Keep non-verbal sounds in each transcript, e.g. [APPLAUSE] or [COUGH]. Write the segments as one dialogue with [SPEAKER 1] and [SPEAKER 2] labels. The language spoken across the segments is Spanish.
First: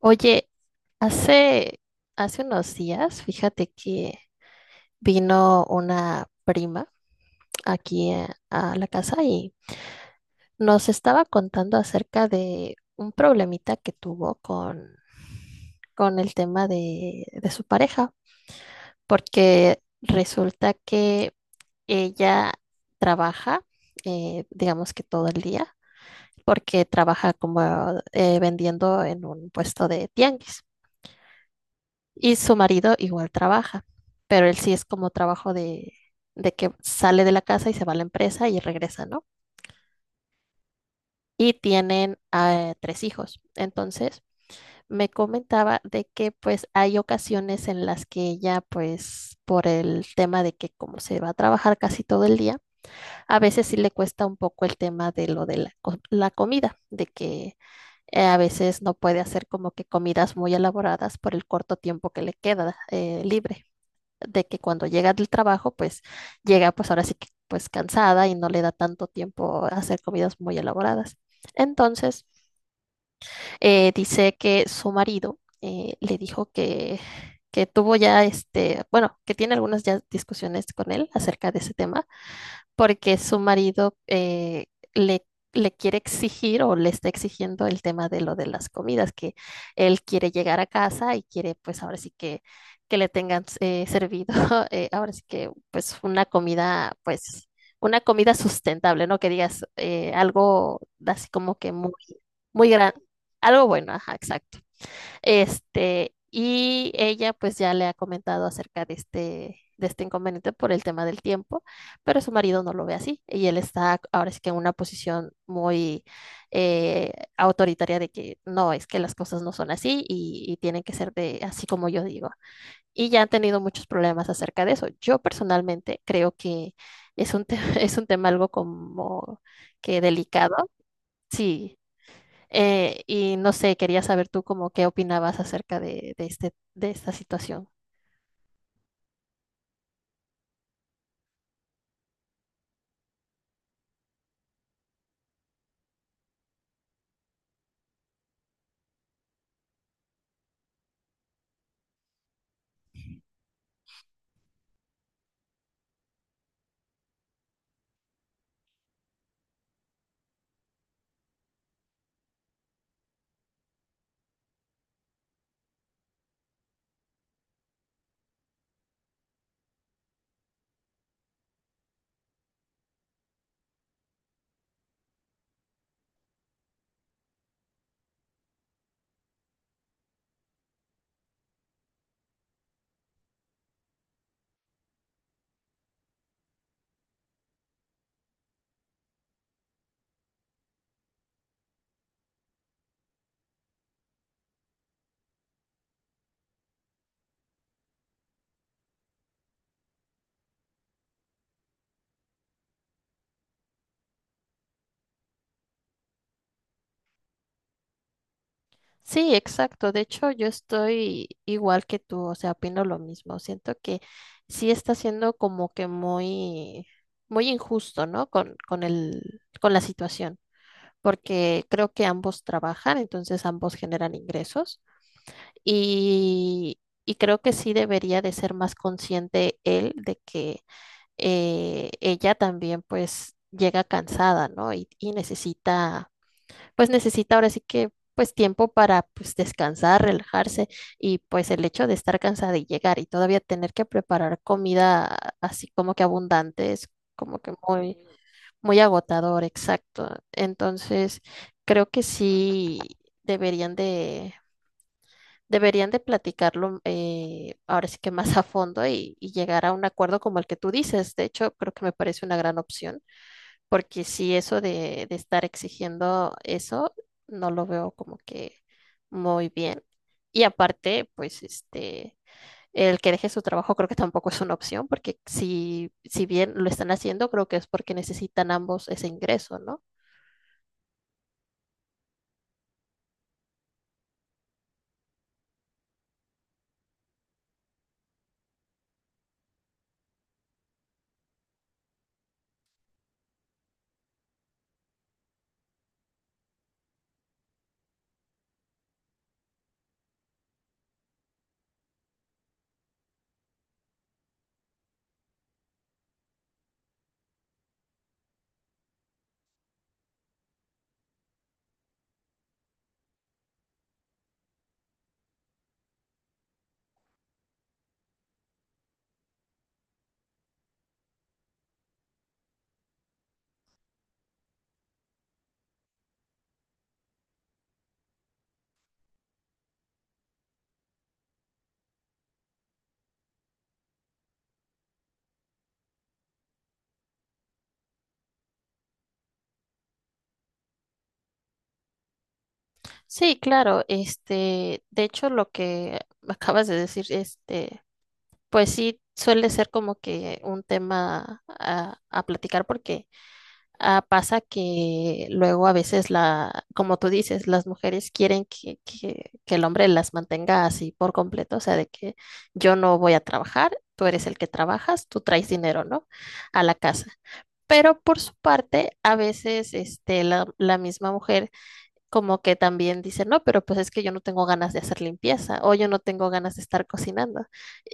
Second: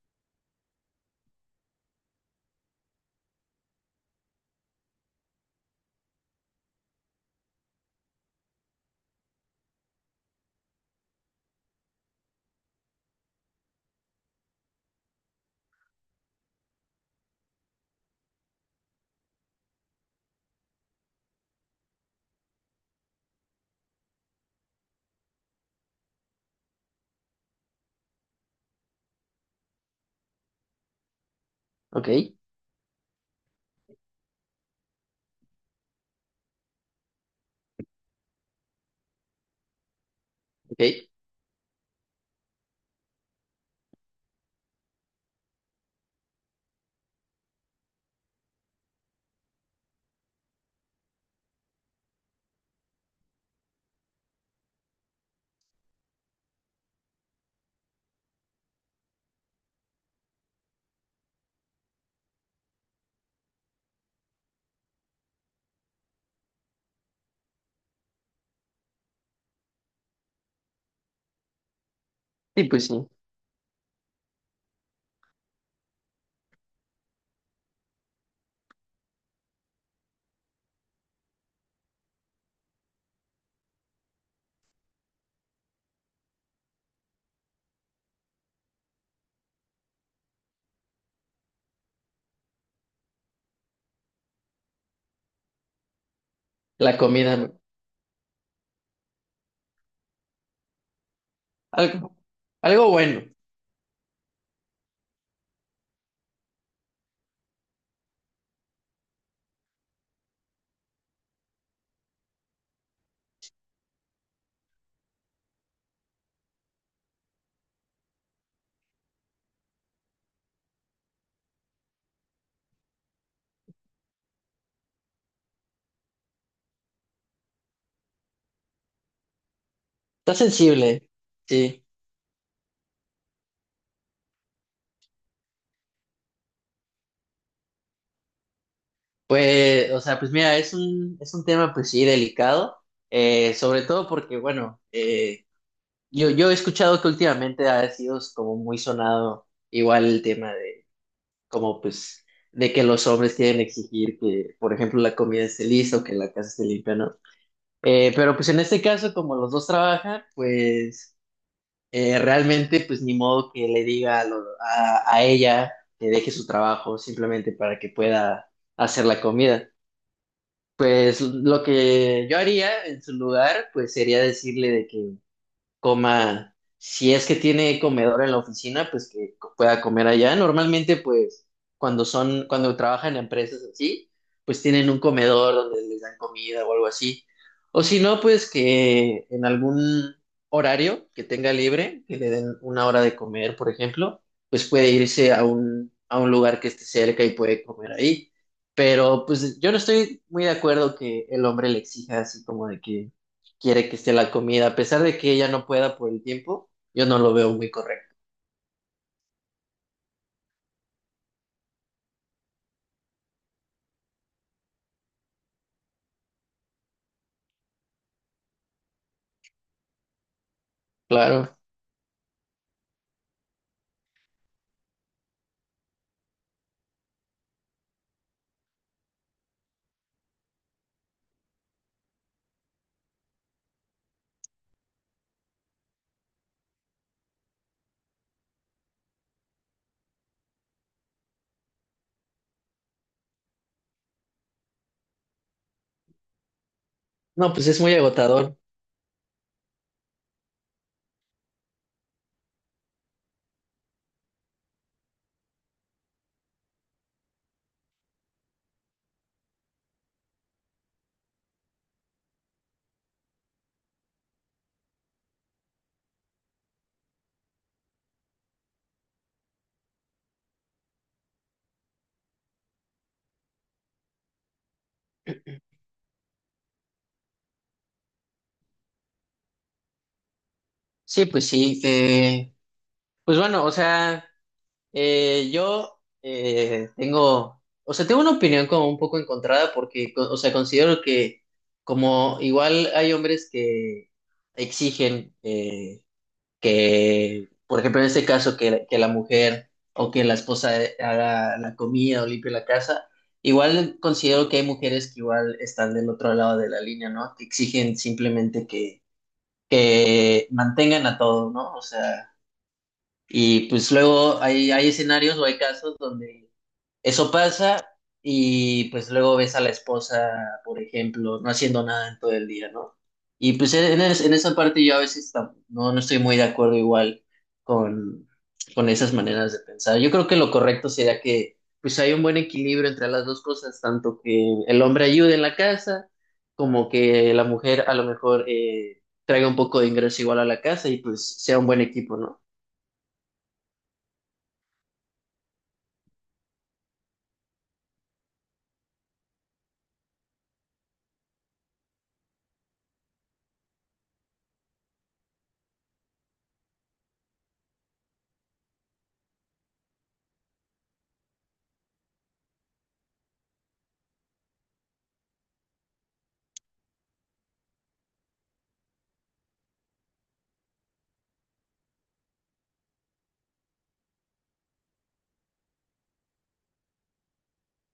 [SPEAKER 1] Oye, hace, hace unos días, fíjate que vino una prima aquí a la casa y nos estaba contando acerca de un problemita que tuvo con el tema de su pareja, porque resulta que ella trabaja, digamos que todo el día, porque trabaja como vendiendo en un puesto de tianguis.
[SPEAKER 2] Ok,
[SPEAKER 1] Y su marido igual trabaja, pero él sí es como trabajo de que sale de la casa y se va a la empresa y regresa, ¿no?
[SPEAKER 2] ok.
[SPEAKER 1] Y tienen tres hijos. Entonces, me comentaba de que pues hay ocasiones en las que ella pues por el tema de que como se va a trabajar casi todo el día, a veces sí le cuesta un poco el tema de lo de la comida, de que a veces no puede hacer como que comidas muy elaboradas por el corto tiempo que le queda libre. De que cuando llega del trabajo, pues llega pues ahora sí que pues cansada y no le da tanto tiempo a hacer comidas muy elaboradas. Entonces,
[SPEAKER 2] Sí, pues sí.
[SPEAKER 1] dice que su marido le dijo que tuvo ya bueno, que tiene algunas ya discusiones con él acerca de ese tema porque su marido le, le quiere exigir o le está exigiendo el tema de lo de las comidas, que él quiere llegar a casa y quiere pues ahora sí que le tengan servido, [LAUGHS] ahora sí que
[SPEAKER 2] La comida,
[SPEAKER 1] pues
[SPEAKER 2] ¿no?
[SPEAKER 1] una comida sustentable, ¿no? Que digas algo así como que
[SPEAKER 2] Algo,
[SPEAKER 1] muy
[SPEAKER 2] algo
[SPEAKER 1] gran,
[SPEAKER 2] bueno.
[SPEAKER 1] algo bueno, ajá, exacto. Y ella pues ya le ha comentado acerca de de este inconveniente por el tema del tiempo, pero su marido no lo ve así y él está ahora sí que en una posición muy eh, autoritaria de que no, es que las cosas no son así y tienen que ser de así como yo digo. Y ya han tenido muchos problemas acerca de eso. Yo personalmente creo que es un, te- [LAUGHS] es un tema algo como que
[SPEAKER 2] Está
[SPEAKER 1] delicado,
[SPEAKER 2] sensible,
[SPEAKER 1] sí.
[SPEAKER 2] sí.
[SPEAKER 1] Y no sé, quería saber tú como qué opinabas acerca de de esta situación.
[SPEAKER 2] Pues, o sea, pues mira, es un tema, pues sí, delicado. Sobre todo porque, bueno, yo he escuchado que últimamente ha sido como muy sonado igual el tema de como, pues, de que los hombres quieren exigir que, por ejemplo, la comida esté lista o que la casa esté limpia, ¿no? Pero pues en este caso, como los dos trabajan, pues realmente, pues ni modo que le diga a ella que deje su trabajo simplemente para que pueda hacer la comida. Pues lo que yo haría en su lugar, pues sería decirle de que coma, si es que tiene comedor en la oficina, pues que pueda comer allá. Normalmente, pues, cuando trabajan en empresas así, pues tienen un comedor donde les dan comida o algo así. O si no, pues que en algún horario que tenga libre, que le den una hora de comer, por ejemplo, pues puede irse a a un lugar que esté cerca y puede comer ahí. Pero pues yo no estoy muy de acuerdo que el hombre le exija así como de que quiere que esté la comida, a pesar de que ella no pueda por el tiempo, yo no lo veo muy correcto.
[SPEAKER 1] Sí, exacto. De hecho, yo estoy igual que tú, o sea, opino lo mismo. Siento que sí está siendo como que muy injusto, ¿no? Con la situación,
[SPEAKER 2] Claro.
[SPEAKER 1] porque creo que ambos trabajan, entonces ambos generan ingresos y, y creo que sí debería de ser más consciente él de que ella también pues llega cansada, ¿no? Y necesita, pues necesita ahora sí que pues tiempo para pues descansar, relajarse y pues el hecho de estar cansada y llegar y todavía tener que preparar comida así como que abundante es como
[SPEAKER 2] No,
[SPEAKER 1] que
[SPEAKER 2] pues es muy agotador.
[SPEAKER 1] muy agotador, exacto. Entonces, creo que sí deberían de deberían de platicarlo ahora sí que más a fondo y llegar a un acuerdo como el que tú dices. De hecho, creo que me parece una gran opción, porque si eso de estar exigiendo eso, no lo veo como que muy bien. Y aparte, pues el que deje su trabajo creo que tampoco es una opción, porque si bien lo están haciendo, creo que es porque necesitan ambos ese ingreso, ¿no?
[SPEAKER 2] Sí, pues sí. Pues bueno, o sea, yo tengo, o sea, tengo una opinión como un poco encontrada porque, o sea, considero que como igual hay hombres que exigen que, por ejemplo, en este caso, que, que la mujer o que la esposa haga la comida o limpie la casa, igual considero que hay mujeres que igual están del otro lado de la línea, ¿no? Que exigen simplemente que mantengan a todo, ¿no? O sea, y pues luego hay, hay escenarios o hay casos donde eso pasa y pues luego ves a la esposa, por ejemplo, no haciendo nada en todo el día, ¿no? Y pues en esa parte yo a veces no, no estoy muy de acuerdo igual con, con esas maneras de pensar. Yo creo que lo correcto sería que pues hay un buen equilibrio entre las dos cosas, tanto que el hombre ayude en la casa como que la mujer a lo mejor traiga un poco de ingreso igual a la casa y pues sea un buen equipo, ¿no?
[SPEAKER 1] Sí, claro, de hecho, lo que acabas de decir, este. Pues sí, suele ser como que un tema a platicar porque ah, pasa que luego a veces como tú dices, las mujeres quieren que el hombre las mantenga así por completo, o sea, de que yo no voy a trabajar, tú eres el que trabajas, tú traes dinero, ¿no? A la casa. Pero por su parte, a veces la misma mujer como que también dicen, no, pero pues es que yo no tengo ganas de hacer limpieza o yo no tengo ganas de estar cocinando.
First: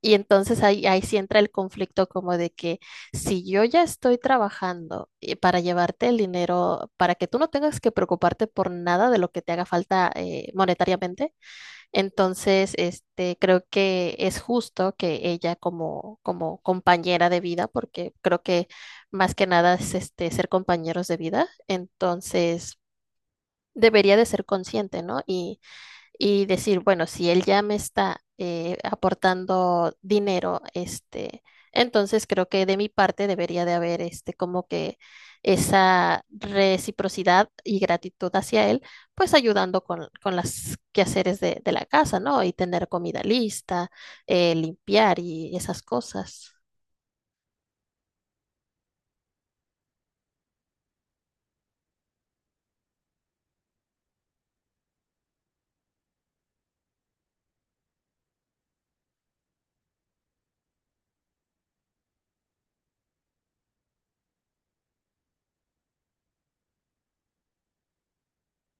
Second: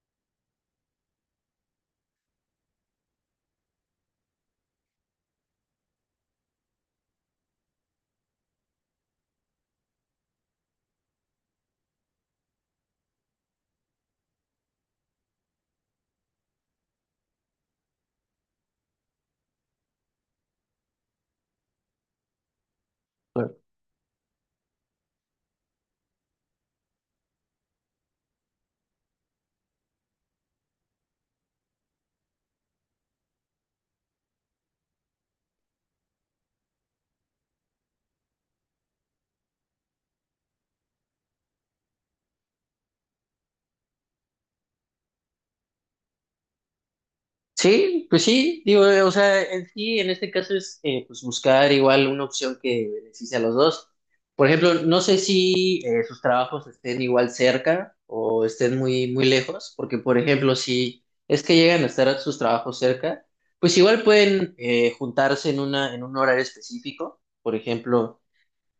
[SPEAKER 1] Y entonces ahí sí entra el conflicto como de que si yo ya estoy trabajando para llevarte el dinero, para que tú no tengas que preocuparte por nada de lo que te haga falta monetariamente, entonces creo que es justo que ella como compañera de vida, porque creo que más que nada es ser compañeros de vida, entonces debería de ser consciente, ¿no? Y decir, bueno, si él ya me está aportando dinero, entonces creo que de mi parte debería de haber como que esa reciprocidad y gratitud hacia él, pues ayudando con las quehaceres de la casa, ¿no? Y tener comida lista, limpiar y esas cosas.
[SPEAKER 2] Sí, pues sí, digo, o sea, en sí, en este caso es pues buscar igual una opción que beneficie a los dos. Por ejemplo, no sé si sus trabajos estén igual cerca o estén muy, muy lejos, porque por ejemplo, si es que llegan a estar sus trabajos cerca, pues igual pueden juntarse en en un horario específico, por ejemplo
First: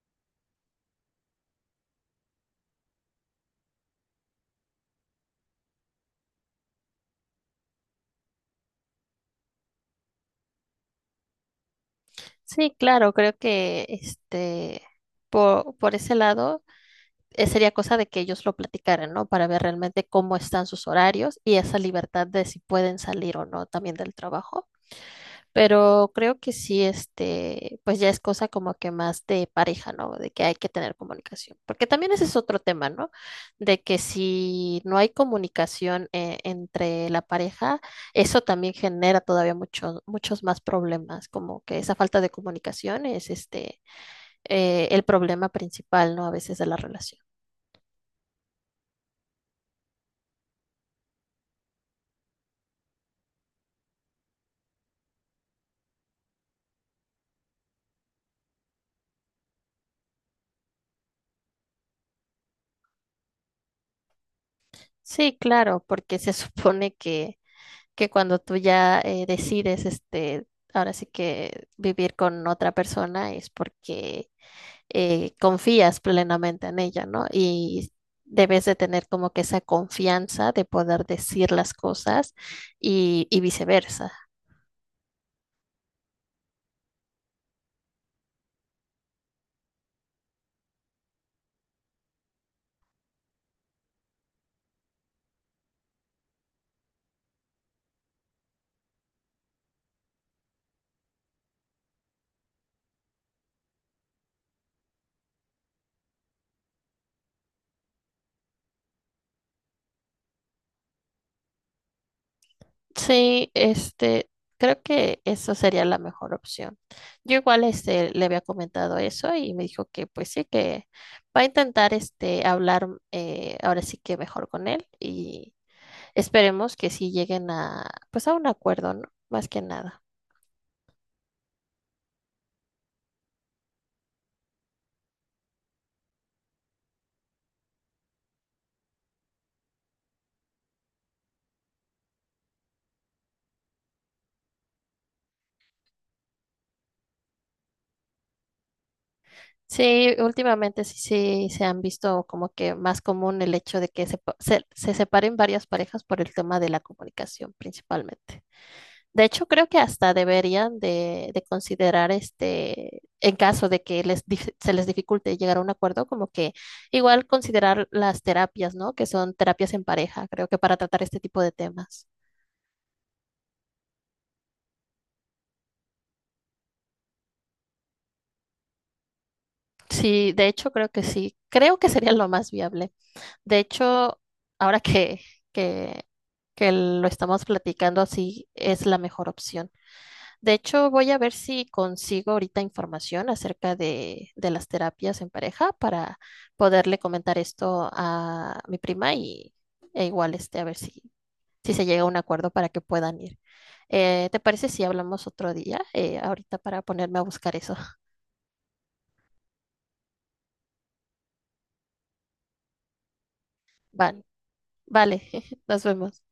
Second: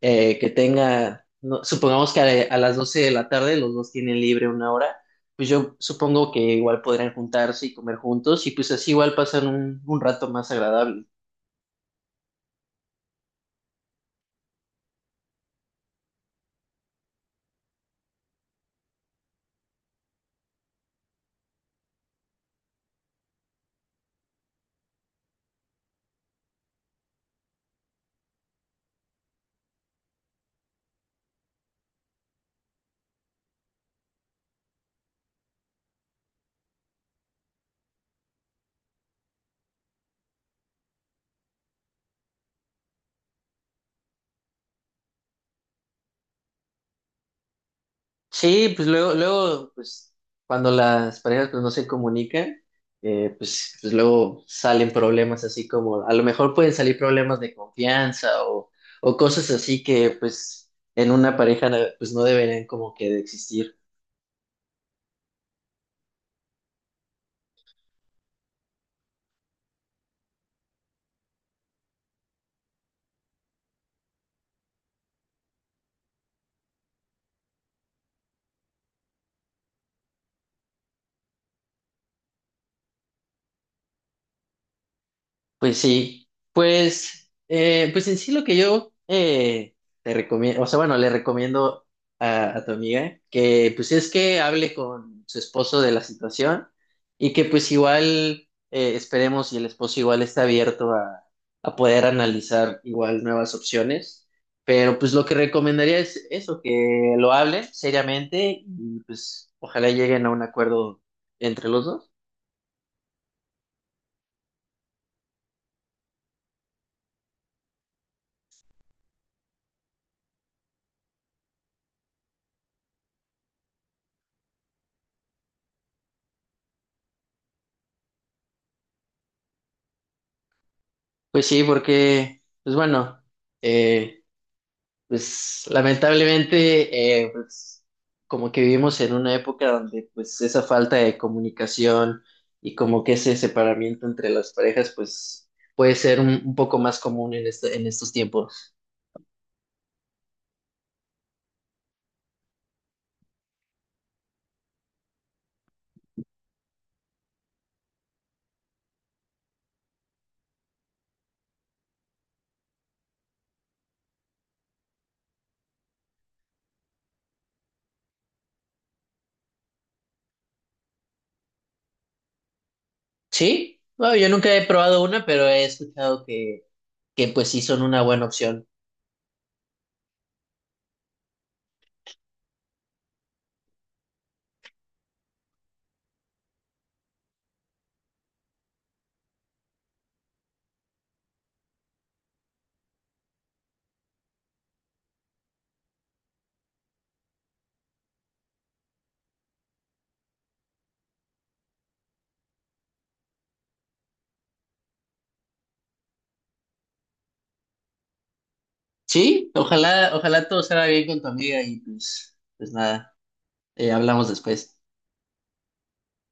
[SPEAKER 2] que tenga, supongamos que a las 12 de la tarde los dos tienen libre una hora, pues yo supongo que igual podrían juntarse y comer juntos y pues así igual pasan un rato más agradable.
[SPEAKER 1] Sí, claro, creo que por ese lado sería cosa de que ellos lo platicaran, ¿no? Para ver realmente cómo están sus horarios y esa libertad de si pueden salir o no también del trabajo. Pero creo que sí, pues ya es cosa como que más de pareja, ¿no? De que hay que tener comunicación. Porque también ese es otro tema, ¿no? De que si no hay comunicación entre la pareja, eso también genera todavía muchos más problemas, como que esa falta de comunicación es el problema principal, ¿no? A veces de la relación.
[SPEAKER 2] Sí, pues luego, luego, pues cuando las parejas pues no se comunican, pues, pues luego salen problemas así como, a lo mejor pueden salir problemas de confianza o cosas así que pues en una pareja pues no deberían como que de existir.
[SPEAKER 1] Sí, claro, porque se [LAUGHS] supone que cuando tú ya decides, ahora sí que vivir con otra persona es porque confías plenamente en ella, ¿no? Y debes de tener como que esa confianza de poder decir las cosas y viceversa.
[SPEAKER 2] Pues sí, pues, pues en sí lo que yo te recomiendo, o sea, bueno, le recomiendo a tu amiga que pues es que hable con su esposo de la situación y que pues igual esperemos y el esposo igual está abierto a poder analizar igual nuevas opciones, pero pues lo que recomendaría es eso, que lo hablen seriamente y pues ojalá lleguen a un acuerdo entre los dos.
[SPEAKER 1] Sí, creo que eso sería la mejor opción. Yo igual este le había comentado eso y me dijo que pues sí, que va a intentar este hablar ahora sí que mejor con él y esperemos que sí lleguen a pues a un acuerdo, ¿no? Más que nada.
[SPEAKER 2] Pues sí, porque, pues bueno. Eh, Pues lamentablemente, pues, como que vivimos en una época donde pues esa falta de comunicación y como que ese separamiento entre las parejas pues puede ser un poco más común en estos tiempos.
[SPEAKER 1] Sí, últimamente sí se han visto como que más común el hecho de que se separen varias parejas por el tema de la comunicación principalmente. De hecho, creo que hasta deberían de considerar en caso de que se les dificulte llegar a un acuerdo, como que igual considerar las terapias, ¿no? Que son terapias en pareja, creo que para tratar este tipo de temas.
[SPEAKER 2] Sí, bueno, yo nunca he probado una, pero he escuchado que pues sí son una buena opción.
[SPEAKER 1] Sí, de hecho, creo que sí. Creo que sería lo más viable. De hecho, ahora que, que lo estamos platicando así, es la mejor opción. De hecho, voy a ver si consigo ahorita información acerca de las terapias en pareja para poderle comentar esto a mi prima y e igual a ver si se llega a un acuerdo para que puedan ir. ¿Te parece si hablamos otro día? Ahorita para ponerme a buscar eso.
[SPEAKER 2] Sí, ojalá, ojalá todo salga bien con tu amiga y pues, pues nada,
[SPEAKER 1] Vale,
[SPEAKER 2] hablamos después.
[SPEAKER 1] vale, [LAUGHS] nos vemos.